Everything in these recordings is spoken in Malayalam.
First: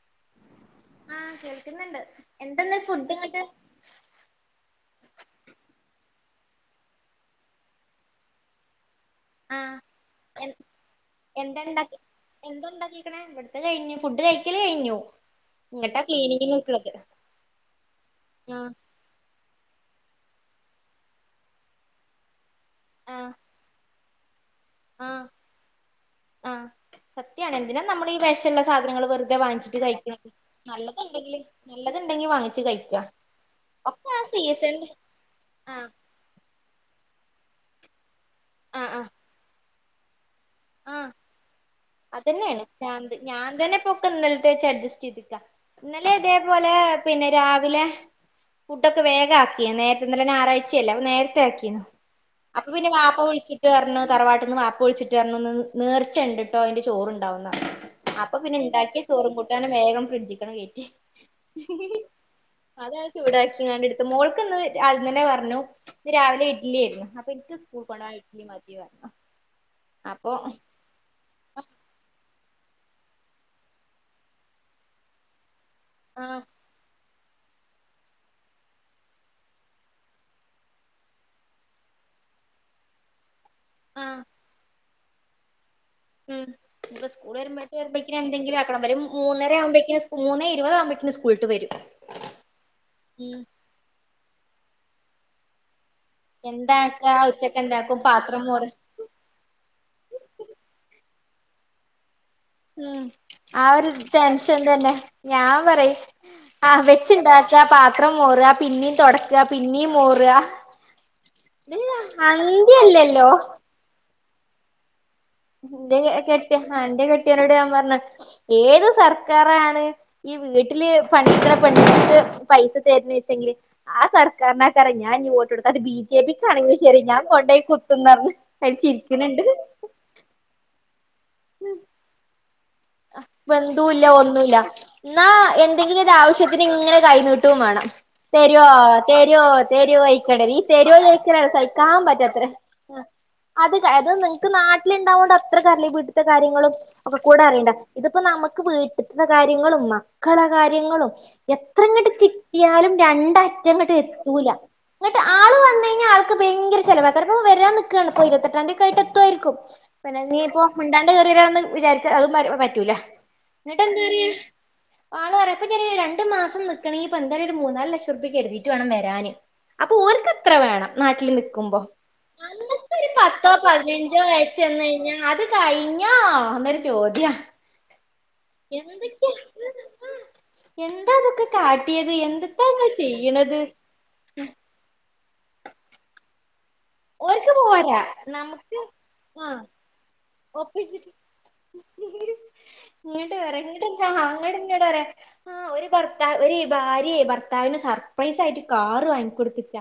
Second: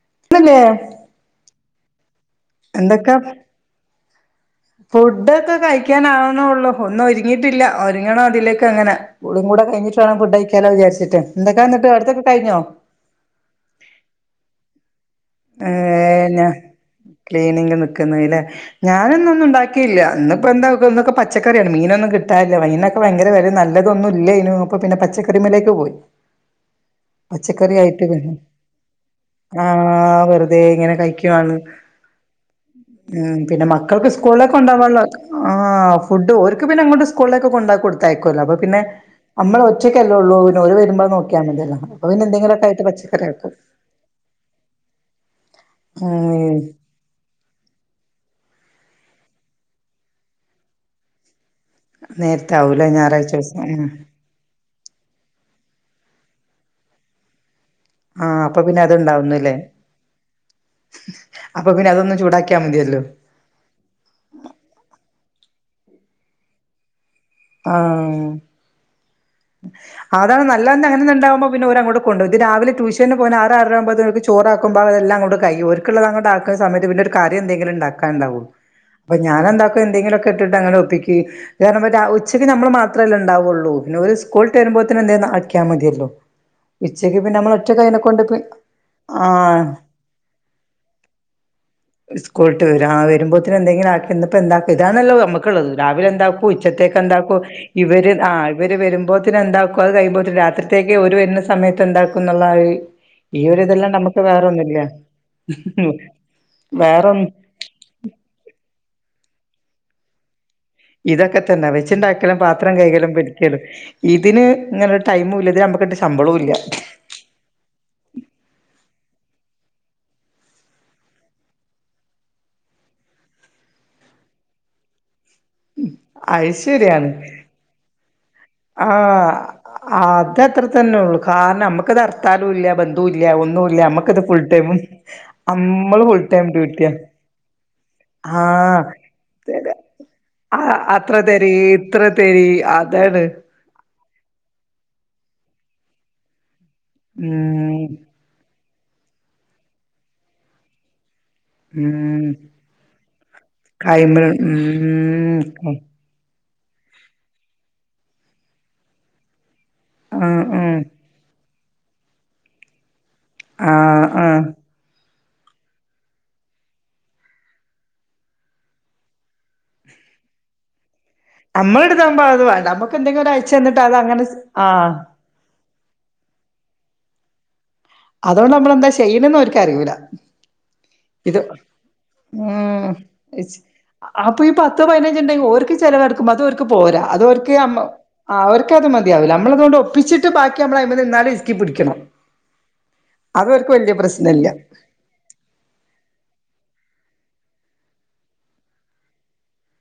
[unintelligible] ഇല്ലേ പിന്നണ്ട് എന്തന്നാ ഫുഡങ്ങട്ട് ഫുഡ് ഒക്കെ കഴിക്കാനാാവുന്നള്ളു ഒന്നും ഒരുങ്ങിട്ടില്ല ഒരുങ്ങണം അതിലേക്ക് അങ്ങനെ കൂളിയും ആ കൂടെ കഴിഞ്ഞിട്ട് വേണം ഫുഡ് കഴിക്കാലോ വിചാരിച്ചിട്ട് എന്തൊക്കാ എന്നിട്ട് എണ്ടാക്കി അടുത്തൊക്കെ കഴിഞ്ഞോ എന്ത ഉണ്ടാക്കിക്കണ ഇവിടുത്തെ കഴിഞ്ഞു ഫുഡ് കഴിക്കല് കഴിഞ്ഞു ഏ ഇങ്ങട്ടാ ഞാ ക്ലീനിങ്ങിന് നിക്കണത് ക്ലീനിങ് നിക്കുന്നല്ലെ ആഹ് ഞാനന്ന ഒന്നണ്ടാക്കി ന്നിപ്പ എന്തെ പച്ചക്കറിയാണ് മീൻ ഒന്നും കിട്ടാനില്ല ൊക്കെ ആഹ് ഭയങ്കര നല്ല ഒന്നുല്ലെന്നു അ പിന്നെ ആഹ് പച്ചക്കറി മലേക്ക് പോയി ആഹ് സത്യാണ് പച്ചക്കറി എന്തിനാ ആയിട്ട് നമ്മള് വ ഈ വിഷള്ള സാധനങ്ങൾ വെറുതെ വാങ്ങിച്ചിട്ട് ആഹ് കഴിക്കണത് വെറുതെ ഇങ്ങനെ കയിക്കുവാ നല്ലതുണ്ടെങ്കില് നല്ലതുണ്ടെങ്കി വാങ്ങിച്ച് കഴിക്ക പിന്നെ ഒക്കെ മക്കൾക്ക് ആ സീസണില് സ്കൂിലെെോകൊണ്ടുപോവാൻ ആഹ് ഫുഡ്‌ ഓർക്ക് പിന്നെ എങ്ങോട്ട് സ്കൂളൊക്കെ കൊണ്ട കൊടുും ല്ല അപ്പൊ പിന്നെ ആഹ് ആഹ് നമ്മള ഉച്ചയ്ക്കല്ല ഉള്ളൂ വരുമ്പോ ആഹ് നോക്കിയാ മതില്ലോ അതന്നെയാണ് ഞാൻ തന്നെ ഇപ്പൊക്കെ ഇന്നലത്തെ വച്ച് അഡ്ജസ്റ്റ് ചെയ്തുക്ക ഇന്നലെ ഉം ഇതേപോലെ പിന്നെ രാവിലെ ഫുഡ്ൊക്കെ വേഗ ആക്കി നേരത്തെ ഇന്നലെ ഞായറാഴ്ചല്ല അപ്പൊ നേരത്തെ നേരത്തെ അപ്പൊ ആവൂലേ പിന്നെ വാപ്പ ഞായറാഴ്ച ദിവസം വിളിച്ചിട്ട് ഉം പറഞ്ഞു തറവാട്ടി നിന്ന് വാപ്പ വിളിച്ചിട്ട് ന്ന് നേർച്ചുണ്ട് ട്ടോതി ചോറുണ്ടാവുന്നാണ് അപ്പൊ പിന്നെ ഉണ്ടാക്കിയ ചോറും കൂട്ടാനും വേഗം ഫ്രിഡ്ജിക്കണം കയറ്റി അപ്പൊ പിന്നെ അതൊന്ന് ചൂടാക്കിയാൽ അത മതിയല്ലോ ചൂടാക്കിങ്ങടുത്ത് മോൾക്ക്ന്ന് അന്നെ പറ രാവിലെ ഇഡ്ലി ആയിരുന്നു അ എനിക്ക് സ്കൂൾ കൊണ്ട ആഹ് ഇഡലി മതി പറഞ്ഞണം അതാണ് നല്ലന്ന് അങ്ങനന്നണ്ടാവുമ്പോ പിന്നെര അങ്ങോട്ട കൊണ്ട്ും ഇ രാവില ്യൂഷന് പോ ആറ് ആകോത്ക്ക് ചോറുമ്പോൾ അതല്ലാം അോട്ട കഴയിുംർ ആഹ് ണ്ടാക്കുന്ന സമയത്ത് കാര്യം എന്തെങ്കിലും ഉണ്ടാക്കാ ഉണ്ടാവുള്ളൂ അപ്പൊ ഞാാന എന്താക്കോ എന്തെങ്കിലും ഒക്കെ ഇട്ടിട്ട് അങ്ങനെ ഒപ്പിക്കക്ക്ാര ഉച്ചയ്ക്ക് നമ്മൾ മാത്രമേല്ലേ ഉണ്ടാവുള്ളൂ ആഹ് സ്ോൾ് വരുമ്പോൾന്ന എന്ത അക്കിയാ മതി ല്ല ഉം ഇനിയിപ്പോ ഉച്ചക്ക് സ്കൂൾ പിന്നെ നമ്മൾ ഒറ്റ വരുമ്പോഴേക്ക് കനെ വരുമ്പോഴേക്കിന് കൊണ്ട് എന്തെങ്കിലും ആക്കണം ഇവര് ആ മൂന്നര ആവുമ്പോഴേക്കിന് മൂന്നേ ഇരുപത് ആവുമ്പോഴേക്കിന് സ്കൂളിട്ട് വരും സ്കൂളട്ട് വരാ വരുമ്പോ ഉം എന്തെങ്കിലും ആക്കിപ്പോ എന്ത ഇതാനണല്ല നമ്മക്കുള്ളള്ളത് രാവിലെ എന്താക്കും ഉച്ചത്തേക്ക് എന്താക്കാ എന്താക്കും ഉച്ചക്ക് എന്താക്കും ഇവര് ആ പാത്രം മോറ് ഇവര് വരുമ്പോൾ അത് കൈ പോോ രാത്രിത്തേക്ക് ഒരു എന്ന സമയത്ത് എന്തും ഉം ആ ഒരു ടെൻഷൻ വേറൊന്നുല്ല തന്നെ ഞാൻ പറയും ആ വേറൊന്നും വെച്ചുണ്ടാക്കാ പാത്രം മോറുക പിന്നെയും തുടക്ക പിന്നീ മോറ ഇതൊക്കെ തന്നെ വെച്ചിണ്ടാക്കലും പാത്രം കൈകലും അന്ത്യല്ലല്ലോ പലിക്കലും അതിന് ഞ എന്റെ കെട്ടിയ എന്റെ കെട്ടിയനോട് ഞാൻ പറഞ്ഞ ഏത് സർക്ക സർക്കാണ് ഈ വീട്ടില് പണിുള്ള പെണ്ൾക്ക് പൈസ ത വെച്ചെങ്കിൽ ആ സർക്കന ഞൻ ടു അത് ബി അത് ജെപിക്ക്ാണെങ്കും ശരി ശരിയാണ് ഞാൻ കൊണ്ട പോയി കുത്തന്ന്ഞ്ഞന്ന് അരി ചിരിക്കുന്നുണ്ട് അത്രത്തന്നെ ഉള്ള കാരണം നമുക്കിത് അർത്ഥ ബന്ധ ഇല്ല ഒന്നുംല്ല ബന്ധുല്ല നമ്മക്കത് ഫുൾ ഒന്നുല്ല ടൈമ എന്നാ എന്തെങ്കിലും നമ്മള് ഫുൾടൈം ഡ്യൂട്ടിയ തരുോ തരുോ തരുോ കഴക്കടൽ ഈ ആഹ് തെരുോ അത്ര കഴക്ക തരി കഹിക്കാൻ ഇത്ര പറ്റത്ര തരി അതാണ് അത് അ നിങ്ങൾക്ക് നാട്ടിലിണ്ടാവോണ്ട് അത്ര കറല്ല വീടുത്തെ കാര്യങ്ങളും ഒപ്പൊ കൂട അറിയണ്ട ഉം ഇതിപ്പോ നമുക്ക് വീട്ടിൽ ഇത്തെ കാര്യങ്ങളും മക്കള കാര്യങ്ങളും എത്ര ഇങ്ങട്ട് ഉം കിട്ടിയാലും രണ്ട അറ്റംങ്ങട്ട് കൈമ എത്തൂല എന്നങ്ങട്ട് ആള് ഉം വന്ന കഴിഞ്ഞാൽ ആൾക്ക് ഭയങ്കര ചിലവ് അത്രാര വരാൻ നിൽക്കുകാണ് ഇപ്പോ ഇരുപത്തെട്ടാം തയതിക്കായിട്ട് എത്തുായിരിക്കും പിന്നെ ആഹ് നീയിപ്പോ ആഹ് മുിണ്ടാണ്ട് കേയറിയരന്ന് വിചാരിക്ക അത് [inaudible] റ്റൂല അ ആ ആള് പറ ഇപ്പം ഞാൻ രണ്ട് മാസം നിൽക്കെണി ഇപ്പോ എന്തായാലും ഒരു മൂന്നാല് ലക്ഷം റുപ്പയ്ക് എടുത്തിട്ട് വേണം വരാന് അപ്പോ ഓര്ക്ക് എത്ര വേണം നാട്ടിൽ നിക്കുമ്പോ നമ്മളെടുത്താകുമ്പോ അത് വേണ്ട നമ്മക്ക് നമ്മുക്ക് ഒരു എന്തെങ്കിലും പത്തോ അയച്ചു തന്നിട്ട് അത് പതിനഞ്ചോ അങ്ങനെ ആഹ് അയച്ചെന്നയിഞ്ഞാ അത് കയിഞ്ഞോ എന്നൊരു ചോദ്യാ അതുകൊണ്ട് നമ്മൾന്താ എന്തൊക്കെയാ ചെയ്യണന്ന് ഓല്ക് അറിയൂല എന്താ ഇത് ഇതൊക്കെ കാട്ടിയത് എന്ത്ത്താ ഉം ഇങ്ങള് ചെയ്യണത് അപ്പൊ ഈ പത്തോ പതിനഞ്ച് ഉണ്ടങ്കിൽ ഓർക്ക് ചെലവ് നട [unintelligible] പോരാ അത് ഓര്ക്ക് അവർക്ക് പോരാ അവർക്ക് നമുക്ക് അത് മതിയാവില്ല ആഹ് നമ്മളതുകൊണ്ട് ഒപ്പിച്ചിട്ട് ബാക്കി നമ്മള് ഒപ്പിച്ചിട്ട് അതിൽമന്ന് ഇസ്‌ക്കി പിടിക്കണം ഇങ്ങട്ട് പറയാ അതവർക്ക് വലിയ ഇങ്ങട്ടെന്താ പ്രശ്നല്ല ഭർത്താവ് ഒരു ഭാര്യ ഭർത്താവിന് സർപ്രൈസ് ആയിട്ട് കാറ് വാങ്ങിക്കൊട്ത്ത്ട്ട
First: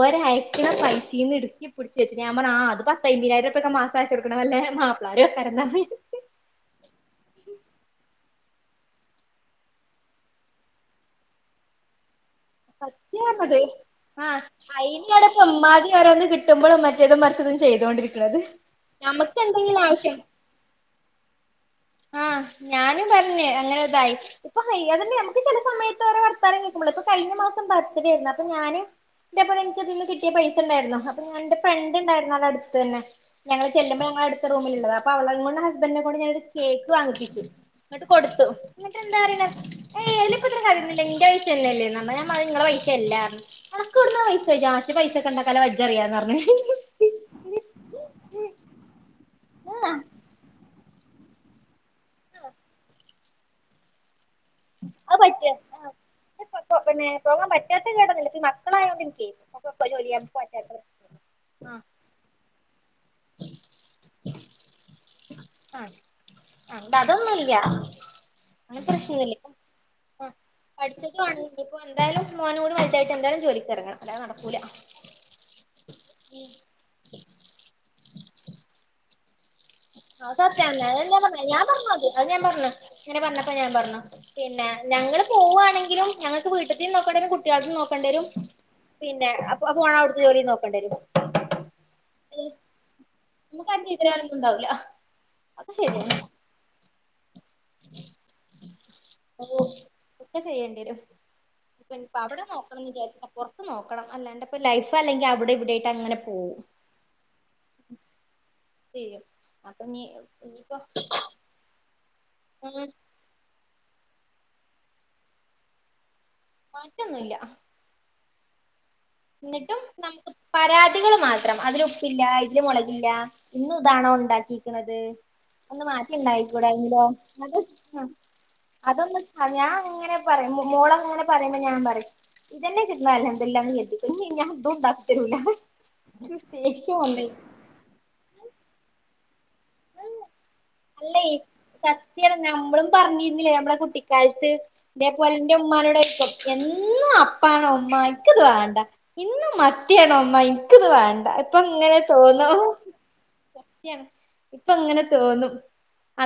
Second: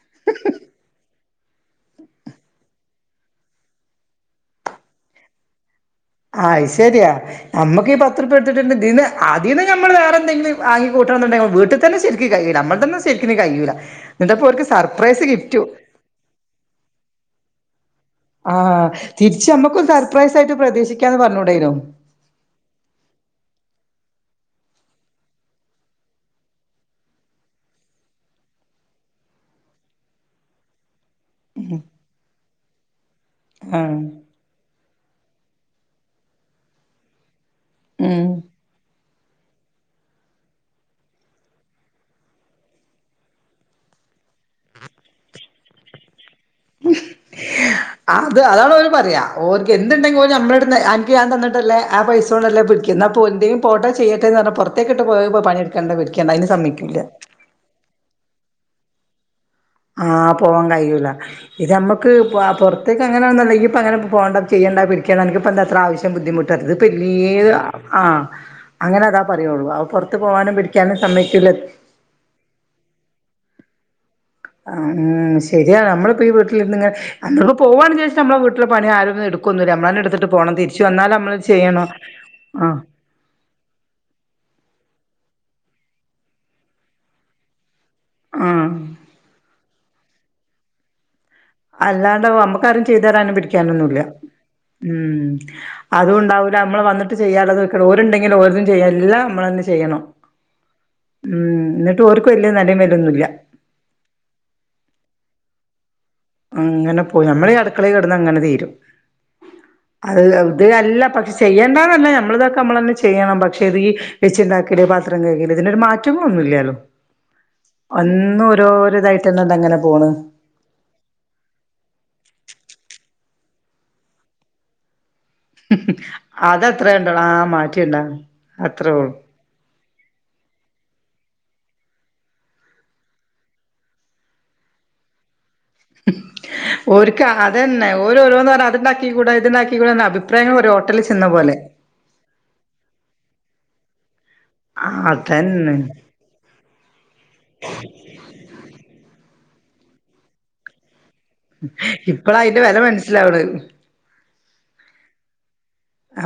ഓര് അയക്കണ പൈസീന്ന് ഈ പിടിച്ച വെച്ച ഞാൻ ആ അത് പത്ത അയ്മ്പതിനായിരം രൂപൊക്കെ മാസയച്ച കൊടുക്കണ വല്ല മാപ്പിളാരും ആയിരി ആഹ് ശരിയയാ നമുക്ക്ഈ പത്ത്ഉർപ്യ എട്ടുണ്ട് അതിൽന്ന് നമ്മൾ വേറെ എന്തെങ്കിലും വാങ്ങി കൂട്ടണം എന്നുണ്ടെങ്കിൽ വീട്ടിൽ തന്നെ ശരി ത്യണത് ആ എന്നിട്ടപ്പോ ഓര്ക്ക് സർപ്രൈസ് അയിന്ടപ്പ ഗിഫ്റ്റ് ഇമ്മാതി ഓരോന്ന് കിട്ടുമ്പോഴും മറ്റേതും മറിച്ചേതും ചെയ്തോണ്ടിരിക്കും ആഹ് നമുക്ക് തിരിച്ച് എന്തെങ്കിലും നമ്മക്കും ആവശ്യം സർപ്രൈസ് ആയിട്ട് പ്രതീക്ഷിക്കാന്ന് പറഞ്ഞൂടേനോ ആ ഞാന് പറഞ്ഞ് അങ്ങനെതായി ഇപ്പൊ ഹൈ അതന്നെ നമുക്ക് ചില സമയത്ത് വരെ വർത്താനം കേക്കുമ്പളേ പ്പ കയ മാസം ബർത്ത്ഡേരുന്നു അപ്പൊ ഞാന് ഇതേപോലെ എനിക്കതിന്ന് കിട്ടിയ പൈസ ഇണ്ടായിരുന്നു അപ്പൊ ഞാൻ എന്റെ ഫ്രണ്ട് ഉണ്ടായിരുന്നു അടെ അടുത്ത് തന്നെ ഞങ്ങള് ആഹ് ചെല്ലുവ്വോ ഞങ്ങടെ അടുത്ത റൂമിലള്ളതാ അവളെക്കൊണ്ട് ഹസ്ബൻഡെ കൊണ്ട് ഞാനൊരു കേക്ക് വാങ്ങിപ്പിച്ചു ന്നട്ട് ഉം കൊടുത്തു എന്താ പറയണ ആയിൽ ഇത്രം കാര്യന്നുല്ല ന്റെ പൈസ തന്നെ അല്ലേ ന നിങ്ങളെ പൈസല്ല അനക് എവ്ട്ന്ന പൈസ, ഇജ്ജ് പൈസക്കെ ഉണ്ടാക്കാനുള്ള വജ അറിയാന്ന് പറഞ്ഞ് അത് അതാണ് ഓര് പറയാ ഓല്ക്ക് എന്തുണ്ടെങ്കിൽ ഒരു ഞമ്മോട് അ നക്ക് ഞാൻ തന്നിട്ടല്ലേ ആ പൈസ കൊണ്ടല്ലേ പിടിക്കുന്ന [inaudible] പോട്ട ചെയ്യ ന്ന് പറഞ്ഞ പുറത്തേക്കിട്ട് അത് പോയ പറ്റും ആഹ് പണിയെടുക്കേണ്ട പിടിക്കണ്ട അതിന് സമ്മതിക്കുല്ല ക്ളായൊണ്ട് നിക്ക് ആ പോവാൻ കഴിയൂല ഇത് ആഹ് നമ്മക്ക് അ പൊറത് ഇത്തക്കങ്ങനൊന്നുല്ലെങ്കി ഇപ്പ അങ്ങനെ പോവണ്ട ചെയ്യേണ്ട പിടിക്കണ്ട അനക്കിപ്പോ എന്തത്ര ആഹ് ആവശ്യം ബുദ്ധിമുട്ട് ഇത് ആഹ് പിന്നീ അതൊന്നുല്ല ആ അങ്ങനത്തെ അങ്ങനെ അതാ പ്രശ്നൊന്നുല്ല ഇപ്പം പറയുള്ളു ആ പുറത്ത് ആഹ് പോവാനും പിടിക്കാനും പഠിച്ചതും ആണ് സമയ്ക്കുല്ല ഇനിയിപ്പോ എന്തായാലും മോനും കൂടി വലുതായിട്ട് എന്തായാലും ജോലിക്ക് എറങ്ങണം അല്ലാതെ നടക്കൂല മ് ശരിയാണ് നമ്മളിപ്പോ ഈ വീട്ടിൽന്ന് ഇങ്ങ് അന്നൊട് പോവാണ് ജേ നമ്മള വീട്ടില് പണി ആരും വന്നടുക്കൊന്നില്ല അത് സത്യല്ലേ [unintelligible] പറഞ്ഞ ഞാൻ പറഞ്ഞ അത് ഞാൻ പറഞ്ഞു ആഹ് അങ്ങനെ പറഞ്ഞപ്പോ ഞാൻ പറഞ്ഞു പിന്നെ ഞങ്ങള് പോവാണെങ്കിലും ഞങ്ങൾക്ക് വീട്ടീതിം നോക്കണ്ടെരും കുട്ട്യാളേം നോക്ക ണ്ടരും ആഹ് പിന്നെ അപ് അപ്പോ പോണ അവിടുത്തെ ജോലിയും നോക്കണ്ടെരും അല്ലാ അമ്മക്കാരും ചെയ്ത നമുക്ക് ആരും അതണ്ടില്ല ചീത്തപറയാനൊന്നും ഉണ്ടാവൂല്ല ഒക്കെ ശരിയാണ് നമ്മ വിട്ട ചെയ്യാുള്ളത് ഒരുണ്ടെിലിൽ ഒരു ഓ ഒക്കെ ചെയ്യേണ്ടി വരും ഉം ഇ എന്നിട്ട് ഇപ്പ ഓർക്ക് അവിടെ വലിയ നെലേം നോക്കണംന്ന് വെലൊന്നുല്ല വിചാരിച്ച പുറത്ത് നോക്കണം അല്ല എപ്പ ലൈഫ അല്ലെങ്കിൽ അവിടെ അങ്ങനെ പോവും അങ്ങനെ പോയി നമ്മള ഈ അടുക്കളയി കിടന്ന് അങ്ങനെ തീരും ചെയ്യും അപ്പൊ നീ അത് ഇത് ഇനിയിപ്പോ അല്ല പക്ഷെ ചെയ്യേണ്ടന്നല്ല നമ്മള ഇതൊക്കെ നമ്മൾ ഉം തന്നെ ചെയ്യണം പക്ഷെ ഇത് വെച്ചു ഉണ്ടാക്ക പത്രം ക മാറ്റി ഒറ്റ ഒന്നുമല്ലല്ലോ മാറ്റൊന്നുല്ല എന്നിട്ടും നമുക്ക് പരാതികൾ മാത്രം അതില ഉപ്പില്ല ഇതില് മുളകില്ല ഇന്ന ഇതാണോ ഉണ്ടാക്കിരിക്കണുന്നത് ഒന്ന് മാറ്റിണ്ടായിക്കൂട അതത്രേ എങ്കിലോ ഉണ്ടോളൂ ആ അ മാറ്റിണ്ടാവും അത്രേ ഉള്ളൂ അതൊന്ന് ഞാൻങ്ങനെ പറ മോള അങ്ങനെ പറയ ഞാ പറയും ഇതന്നെ കിട്ടുന്ന അല്ലോ എെല്ലാംതി ഇഞ ദോ ദാ തരുല്ല ഒരുക്ക അതന്നെ ഓരോരോന്ന് പറഞ്ഞ അത്ണ്ടാക്ക ആ കൂട ഇതിനാക്കിൂ അല്ലേ സത്യല്ല നമ്മളും പറഞ്ഞിരുന്നില്ലേ നമ്മള കുട്ടി കാലത്ത് ഇേ പോലെ എറെ അതന്നെ ഉമ്മാനോട് എന്നും അപ്പണ ഉമ്മാക്ക്ത് വേണ്ട ഇന്നും മത്യാനം അമ്മ ഇക്ക്ത് വേണ്ട ഇപ്പൊ ഇങ്ങനെ ഇപ്പൾ തോന്നും അതിന്റെ വില മനസ്സിലാവണ ഇപ്പ ഇങ്ങനെ തോന്നും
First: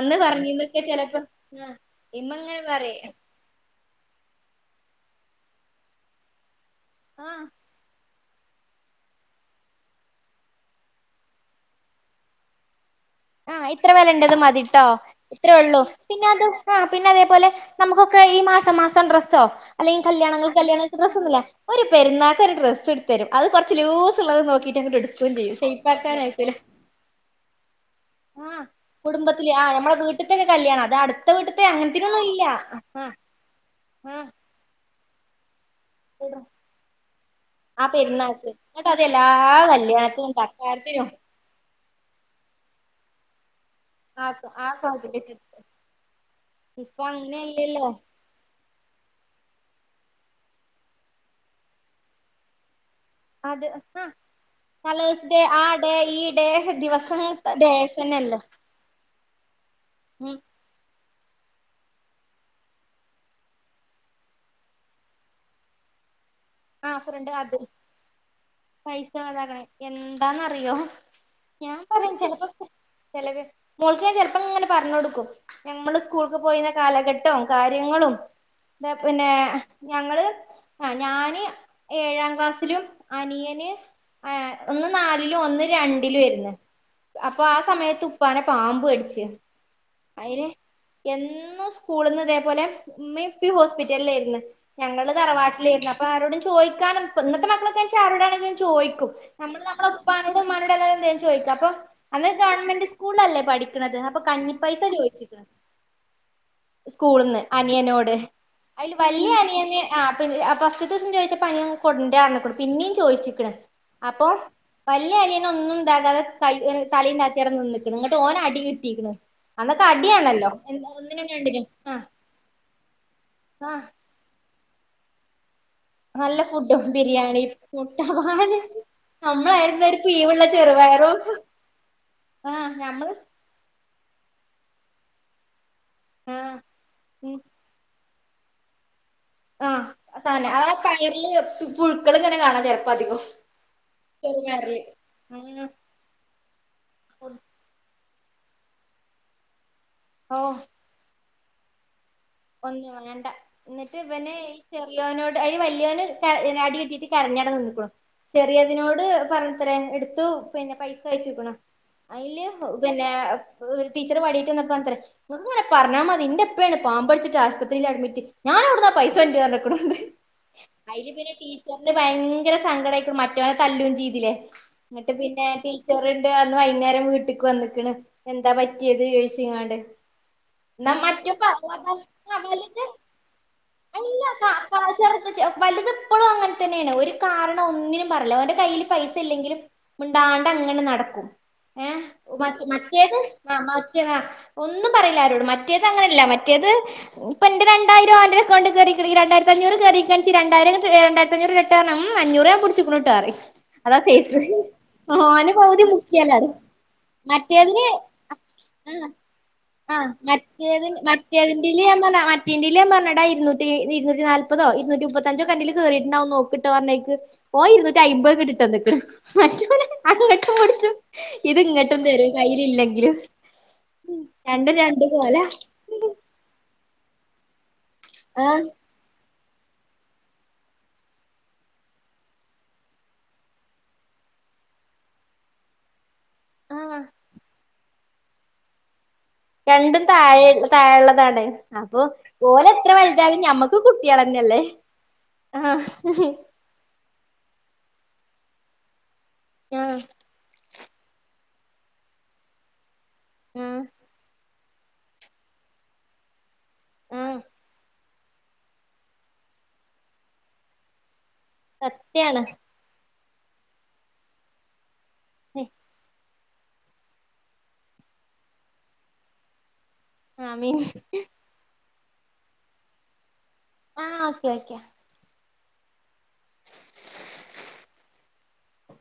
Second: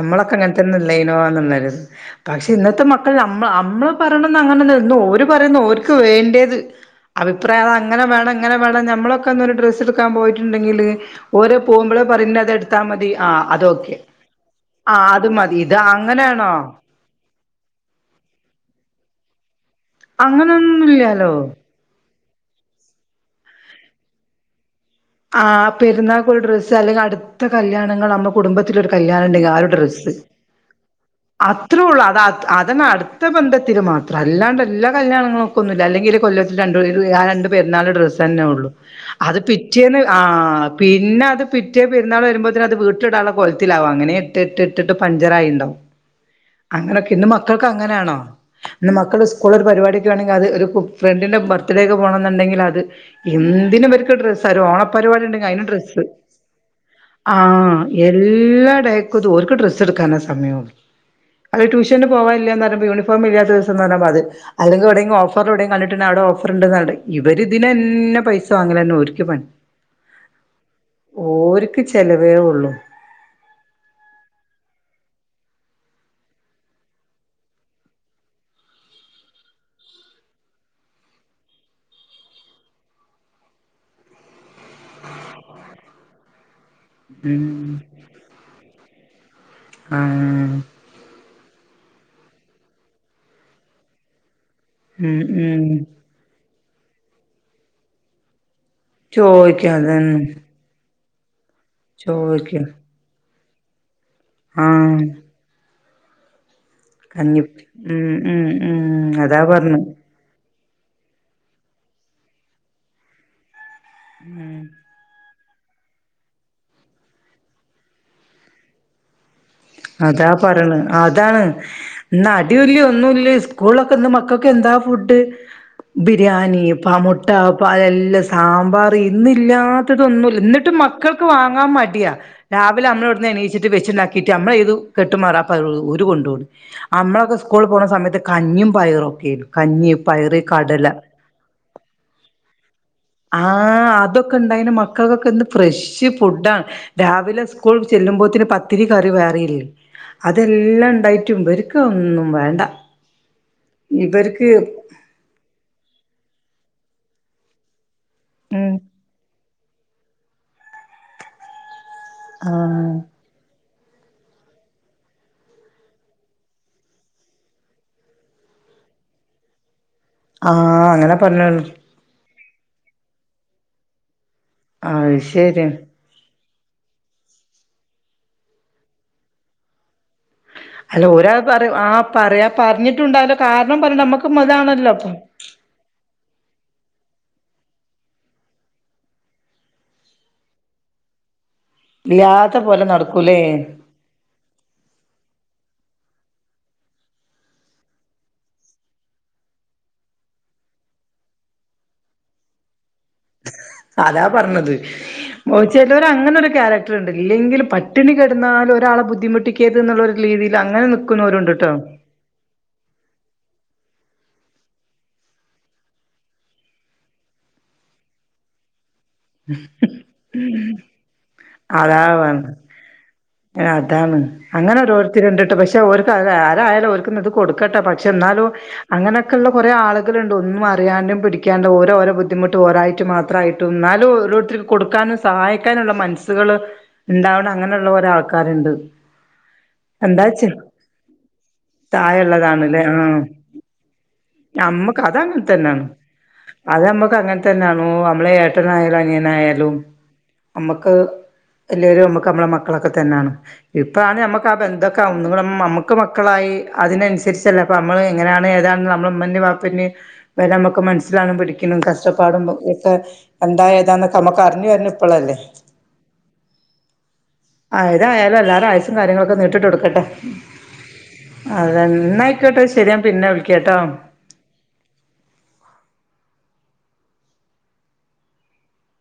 അന്ന് അങ്ങനെ തന്നെ പറഞ്ഞീന്നൊക്കെ ചെലപ്പോ ആഹ് ഇല്ലൈനോന്നുള്ളായിരുന്നു ഇമ്മ പക്ഷെ ഇങ്ങനെ ഇന്നത്തെ മക്കൾ പറയും നമ്മ നമ്മ പറയണംന്ന് അങ്ങനെ ര് പറയുന്ന ര്ക്ക് വേണ്ടേത് ആഹ് അഭിപ്രായം അ അങ്ങനെ വേണ അങ്ങന വേണം നമ്മളൊക്കെ ഒന്നരു ഡ്രസ്സ് എടുക്കാൻ പോയിട്ടുണ്ടെങ്കില് ഓര പോക്പോേ പറ അത എടുത്താൽ മതി ആ അത് ആഹ് ഇത്ര ഓക്കെ മേല ഉണ്ടത് മതി് കേട്ട ആഹ് അത് ഇത്രയേ മതി ഇത് ഉള്ളൂ പിന്നെത് അങ്ങനെയാണോ പിന്ന അതേപോലെ നമുക്കൊക്കെ ഈ മാസം മാസം ഡ്രസ്സോ അല്ലെങ്കിൽ കല്യാണൾ കല്യാങ്ങൾക്ക് അങ്ങനൊന്നുല്ലാലോ പ്രസംന്നുമല്ല ഒരു പെരുന്നാ ഇച്ചെരു ഡ്രസ്സ് ട്ത്തരും അത് കുറച്ച് ലൂസ് ഉള്ളത് നോക്കിട്ട് അങ്ങട്ട് എടുക്കുകയും ആ ചെയ്യും ഷെയ്പ്പാക്കാൻ പെരുന്നാൾക്ക് ഒരു അയക്കൂല ഡ്രസ്സ് അല്ലെങ്കിൽ അടുത്ത കല്യാണം [unintelligible] ആഹ് നമ്മളെകുടുംബത്തിലെരു കല്യാണ ഉണ്ടെങ്കിൽ കുടുംബത്തില് ആ ഒരു ആഹ് നമ്മളെ ഡ്രസ് വീട്ട്ത്തൊക്കെ കല്യാണം അത് അടുത്ത വീട്ട്ത്തെ അത്ര ഒള്ളു അങ്ങനത്തിനൊന്നും ഇല്ല അതന്നെ ആഹ് അടുത്ത ബന്ധത്തിൽ മാത്രം ആഹ് അല്ലാണ്ട് എല്ലാ കല്യാണങ്ങളും ക്കൊന്നുല് അല്ലെങ്കില് കൊല്ലത്തിൽ രണ്ട് [unintelligible] ആഹ് രണ്ട് ആ പെരുന്നാള് ഡ്രസ്സന്നെ പെരുന്നാക്ക് ഒള്ളു എന്നിട്ട് എല്ലാ അത് പി പിറ്റേന്ന് കല്യാണത്തിനും ആഹ് തക്കാരത്തിനും പിന്നെ അത് പിറ്റേ പെരുന്നാൾ വെരുമ്പോത്ത്ന് അത് വീ റ്റുടാള പോയത് ത്തിലാവാ അങ്ങനെ ഇട്ട് ആഹ് ഇട്ട് ആഹ് ഇട്ട്ട്ട്പഞ്ചർ കോലത്തിലിട്ട് ആയിണ്ടാവും ഇപ്പൊ അങ്ങനെക്കെ ഇന്ന് മക്കൾക്ക് അങ്ങനെയല്ലല്ലോ അങ്ങനെയാണോ ഇന്ന് മക്കൾ സ്കു കൂള് ഒരു പരിപാടിക്ക്യേണെങ്ക് അത് ഒരു കുഫ് ഫ്രണ്ടിന്റെ ബർത്ത്ഡേ ക്കെ പോണം ന്ന്ണ്ടെങ്കിൽ അത് അത് എന്തിനും ആ ഇബർക്ക്ഡ്രസ്സ് ത്തരു ഓണപരിപാടി കളേഴ്സ് ഡേ ഇണ്ടങ്കി അയ്ന് ആ ഡേ ഡ്രസ്സ് ഈ ഡേ ദിവസം ആഹ് ഡേയ്സ് തന്നെയല്ലേ എല്ലാഡേ ക്കു ഇക്ക്ത് ഓൽക്ക്ഡ്രസ് ടുക്കാനെ ഉം സമയൊള്ളു അഹ് ട്യൂഷന് പോവാൻ ല്ലാന്ന് പറയുമ്പോ യൂണി ഫോംഇല്ലാത്ത ദിവസന്നാ [unintelligible] ലാർമതി അല്ലെങ്കി ഔടെ [unintelligible] ഓഫറ് ഔടെകണ്ടിട്ടുണ്ട അവിടെ ഓഫ് ഓഫർ ആ ഇണ്ടതവ്ടെ ഇവര് ഇതില ന്നെ പൈസ വങ്ങലന്നെ ഓര് എന്താന്നറി എന്താന്നറിയൊ ഞാൻ ഓര്ക്ക് പ റിം ചെലവേ ചെല് പ്പൊക് ഉള്ളൂ [unintelligible] ചെലെവെ മോൾക്ക് ചെൽപ്പങ്ങനെ പറ്ഞ്ഞൊടുക്കും ഞമ്മള് സ്കൂൾക്ക് പോയിന്ന കാലഘട്ട്വം കാര്യങ്ങളും ഹ് പിന്നെ ഞങ്ങള് ആഹ് ഞാന് ഏഴാം ക്ലാസ്സിലും അനിയന് എ ഒന്ന് നാലിലും ഒന്ന് രണ്ടിലും ഏര്ന്നു അപ്പ ഉം ആഹ് സമയത്ത് ഉപ്പാനെ പാമ്പ്കട്ച്ച് അയ്ര് ആഹ് എന്ന് [unintelligible] സ്കൂളിന്ന് ഇതേപോലെ ഇമ്മേം ഇപ്പേം ഹോസ്പിറ്റലിലായിരുന്നു ഞങ്ങള് ഉം ഉം തറവാട്ടിലായിരുന്നു അപ്പൊ ആരോടും ചോ ചോയിക്കാനും പ് ഇന്നത്തെ മക്കളൊക്കെ ച്ചാ ആരോടാണങ്കിലും ചോയിക്കും നമ്മള് ചോദിക്കും നമ്മളെ അതന്നെ ഉപ്പാനോടും ഉമ്മാനോടും അല്ലാതെ എന്തേ [unintelligible] [unintelligible] അന്ന് ചോദിക്കും ഗവൺമെന്റ് സ്കൂളിൽ അല്ലേ പഠിക്കണത് ആ പ്പൊ കഞ്ഞിപ്പായിസാ ആഹ് ചോയിച്ച് ക്കണ് കഞ്ഞി സ്കൂളിന്ന് അനിയനോട് ഉം ഉം ഉം അയില് വല്യ അതാ പറഞ്ഞ് അനിയന് ആ പ് അപ്പൊ [unintelligible] ദിവസം ചോയിച്ച [unintelligible] പിന്നേം ചോയിച്ച്ക്കണ് അപ്പൊ വല്യ അനിയൻ [unintelligible] ഒന്നും ഇതാക്കാതെ കൈ ഏഹ് തലയും താഴ്ത്തി അവിടെ നിന്ന്ക്കണ് എന്നിട്ട് ഓന് അടി കിട്ടീക്കണ് അതാ പറയണ് അതാണ് ആ ഇന്ന് അടിയൂല്യ ഒന്നൂല്യ ആ സ്കൂളൊക്കെ ഇന്ന് മക്കക്കെന്താ ഫുഡ് നല്ല ബിരിയാണി ഫുഡും പ മുട്ട ബിരിയാണി പാലെല്ലാം മുട്ടപാല് സാമ്പാർ നമ്മളായിരുന്ന ഒരു ഇന്നില്ലാത്തതൊന്നുമില്ല പീവുള്ള എന്നിട്ടും ചെറുപയറും മക്കൾക്ക് വാങ്ങാൻ മടിയാ ആ രാവിലെ ഞമ്മള് നമ്മളിവിടുന്ന് എണീച്ചിട്ട് വെച്ചിണ്ടാ നമ്മളിയെഴുത്തു കെട്ടും. [unintelligible] ഓര് കൊണ്ടു ആ ഓടി നമ്മളൊക്കെ സ്കൂൾ പോണ സമയത്ത്. കഞ്ഞിയും പയറും ഒക്കെയായിരുന്നു ആഹ് കഞ്ഞി പയറ് സാരമില്ല ആ കടല പയറില് പുഴുക്കൾ ഇങ്ങനെ കാണാം ചിലപ്പോ അധികം. ആഹ് അതൊക്കെ ഇണ്ടായിന് ചെറുപയറില് മക്കൾക്കൊക്കെ എന്ത് ഫ്രഷ് ഫുഡാണ് ആ രാവിലെ സ്കൂളിൽ. ചെല്ലുമ്പോത്തിന് പത്തിരി കറി വേറെയില്ലേ. ഓ അതെല്ലാം ഇണ്ടായി. പറ്റും ഇവരൊക്കൊന്നും. ഒന്നും വേണ്ട എന്നിട്ട് ഇവനെ ഇവർക്ക് ഈ ചെറിയോനോട് എടി വല്യയോന്. ട്ട് ഇവൻ അടി കിട്ടിയിട്ട് കരഞ്ഞാണ്ട് നിൽക്കും. ഉം ചെറിയതിനോട് പറഞ്ഞ ഇത്ര എടുത്തു പിന്നെ പൈസ അയച്ചുക്കേണേ. അയില് പോ ആഹ് പിന്നെ. ഏഹ് ഒരു ടീച്ചർ വടിയായിട്ട് വന്നുപ്പോ കണ്ട്, ഒന്നും അല്ല പറഞ്ഞാൽ മതി എന്റെ ഉപ്പയാണ് പാമ്പ്. ആശുപത്രിയിൽ അഡ്മിറ്റ് ഞാനവിടെന്നാ പൈസ വാങ്ങിച്ചു പറഞ്ഞേക്കേണ്. ആഹ് അങ്ങനെ പറഞ്ഞോ. ഭയങ്കര സങ്കടായിട്ട് മറ്റോനെ തല്ലും ചെയ്തില്ലേ. എന്നിട്ട് അത് പിന്നെ ശരി ടീച്ചർണ്ട് വൈകുന്നേരം വീട്ടിക്ക് വന്ന്ക്കണ് എന്താ പറ്റിയത് ചോദിച്ചങ്ങാണ്ട്. അല്ല ഒരാൾ പറയും ആ ആ പറയാ വലുത് പറഞ്ഞിട്ടുണ്ടാവല്ലോ കാരണം പറഞ്ഞ അല്ല നമ്മുക്കും ക ക ചെ അതാണല്ലോ ഇപ്പം ചെറുത് വലുത് എപ്പോഴും അങ്ങനെ തന്നെയാണ് ഒരു കാ ഒന്നിനും പറയില്ല ഓന്റെ കയ്യിൽ പൈസ ഇല്ലെങ്കിലും മിണ്ടാണ്ടങ്ങനെ നടക്കും. ഏ ഇല്ലാത്ത മറ്റേ പോലെ മറ്റേത് നടക്കൂലേ ആ മറ്റേത് ഒന്നും പറയില്ല ആരോടും മറ്റേത് അങ്ങനെയ ഇല്ല മറ്റേത് ഇപ്പൊ എന്റെ രണ്ടായിരം ഓന്റെ അക്കൗണ്ടിൽ കേറിയിരിക്കണ് രണ്ടായിരത്തി അഞ്ഞൂറ് കേറികാണിച്ച് രണ്ടായിര രണ്ടായിരത്തഞ്ഞൂറ് റിട്ടേണും അഞ്ഞൂറ് ഞാൻ പി അതാ പറഞ്ഞത് ഓന് പകുതി ചിലവർ അങ്ങനെ മുക്കിയാലാണ് ഒരു ക്യാരക്ടർ ഉണ്ട് ഇല്ലെങ്കിൽ മറ്റേതിന് പട്ടിണി കിടന്നാലും ആ ഒരാളെ ബുദ്ധിമുട്ടിക്കരുത് എന്നുള്ളോരു രീതിയിൽ അങ്ങനെ നിൽക്കുന്നവരുണ്ട്ട്ടോ. ഇല്യ ഞാൻ പറഞ്ഞേ മറ്റേന്റെയിൽ ഞാൻ പറഞ്ഞു ടാ ഇരൂന്നൂറ്റി ഇരുന്നൂ നാല്പതോ ഇരൂറ്റി മുപ്പത്തഞ്ചോ അന്റെയിൽ കേറിട്ടുണ്ടാവും നോക്ക്ട്ടോ പറഞ്ഞേക്ക് ഓ ഇരുന്നൂറ്റി അയ്മ്പത്ക്ക് ഇട്ട്തന്നേക്കണ്. മറ്റോനെ അങ്ങട്ടും പിടിച്ചു ഇത് ഇങ്ങട്ടും അതാ തരും പറഞ്ഞത്. കയ്യില് ഇല്ലെങ്കിലും അതാണ് രണ്ടും അങ്ങനെ രണ്ട് പോലെയാ. ഇന്നത് കൊടുക്കട്ട പ പക്ഷെ എന്നാലും അങ്ങനെ ക്കുള്ള കുറെ ആളുകളുണ്ട് ഒന്നും അറിയാണ്ടും പിടിക്കാണ്ടും ഓരോരോ ബുദ്ധിമുട്ടും ഓരായിട്ട് മാത്രമായിട്ട് എന്നാൽ ഓരോരുത്തരിക്കു കൊടുക്കാനും സഹായിക്കാനുള്ള മനസ്സ് ഉള്ളവര് ആഹ് ഉണ്ടാകണം അങ്ങനെയുള്ള ഒരാൾ ആൾക്കാരുണ്ട് രണ്ടും എന്താച്ച താഴെ താഴെ ഉള്ളതാണ് അപ്പൊ ഓൾ താഴെയുള്ളതാണല്ലേ എത്ര ആ വലുതായാലും ഞമ്മക്കു കുട്ടികളന്നെയല്ലേ നമ്മക്ക് അത് അങ്ങനെ ആ തന്നെയാണ് [unintelligible] മം അങ്ങനെ ആണ് [unintelligible] എന്നായാലും ആഹ് നമ്മക്ക് എല്ലാരും നമുക്ക് നമ്മടെ മക്കളൊക്കെ തന്നെയാണ് ആഹ് ഇപ്പാണ് നമ്മക്ക് അപ്പ ആ ബന്ധമൊക്കെ [unintelligible] നമുക്ക് മക്കളായി ആഹ് അതിനനുസരിച്ചല്ലേ അപ്പ നമ്മള് എങ്ങനെയാണ് ഏതാണ് നമ്മടെ ഉമ്മൻറെ വാപ്പെൻറെ വില നമുക്ക് മനസ്സ് ത്തില പഠിക്കുന്നതും കഷ്ടപ്പാടും സത്യാണ് ഒക്കെയിട്ട് എന്തായതാന്നൊക്ക നമക്ക് അറിഞ്ഞു വരുന്ന അപ്പളല്ലേ ആയതായാലും എല്ലാരുടെയും ആയസ്സും കാര്യങ്ങളൊക്കെ നീട്ടിട്ട് കൊടുക്കട്ടെ ആമീൻ അതെ എന്നായിക്കോട്ടെ ശരിയാ പിന്നെ വിളിക്കാട്ടോ ആ ഓക്കെ ഓക്കെ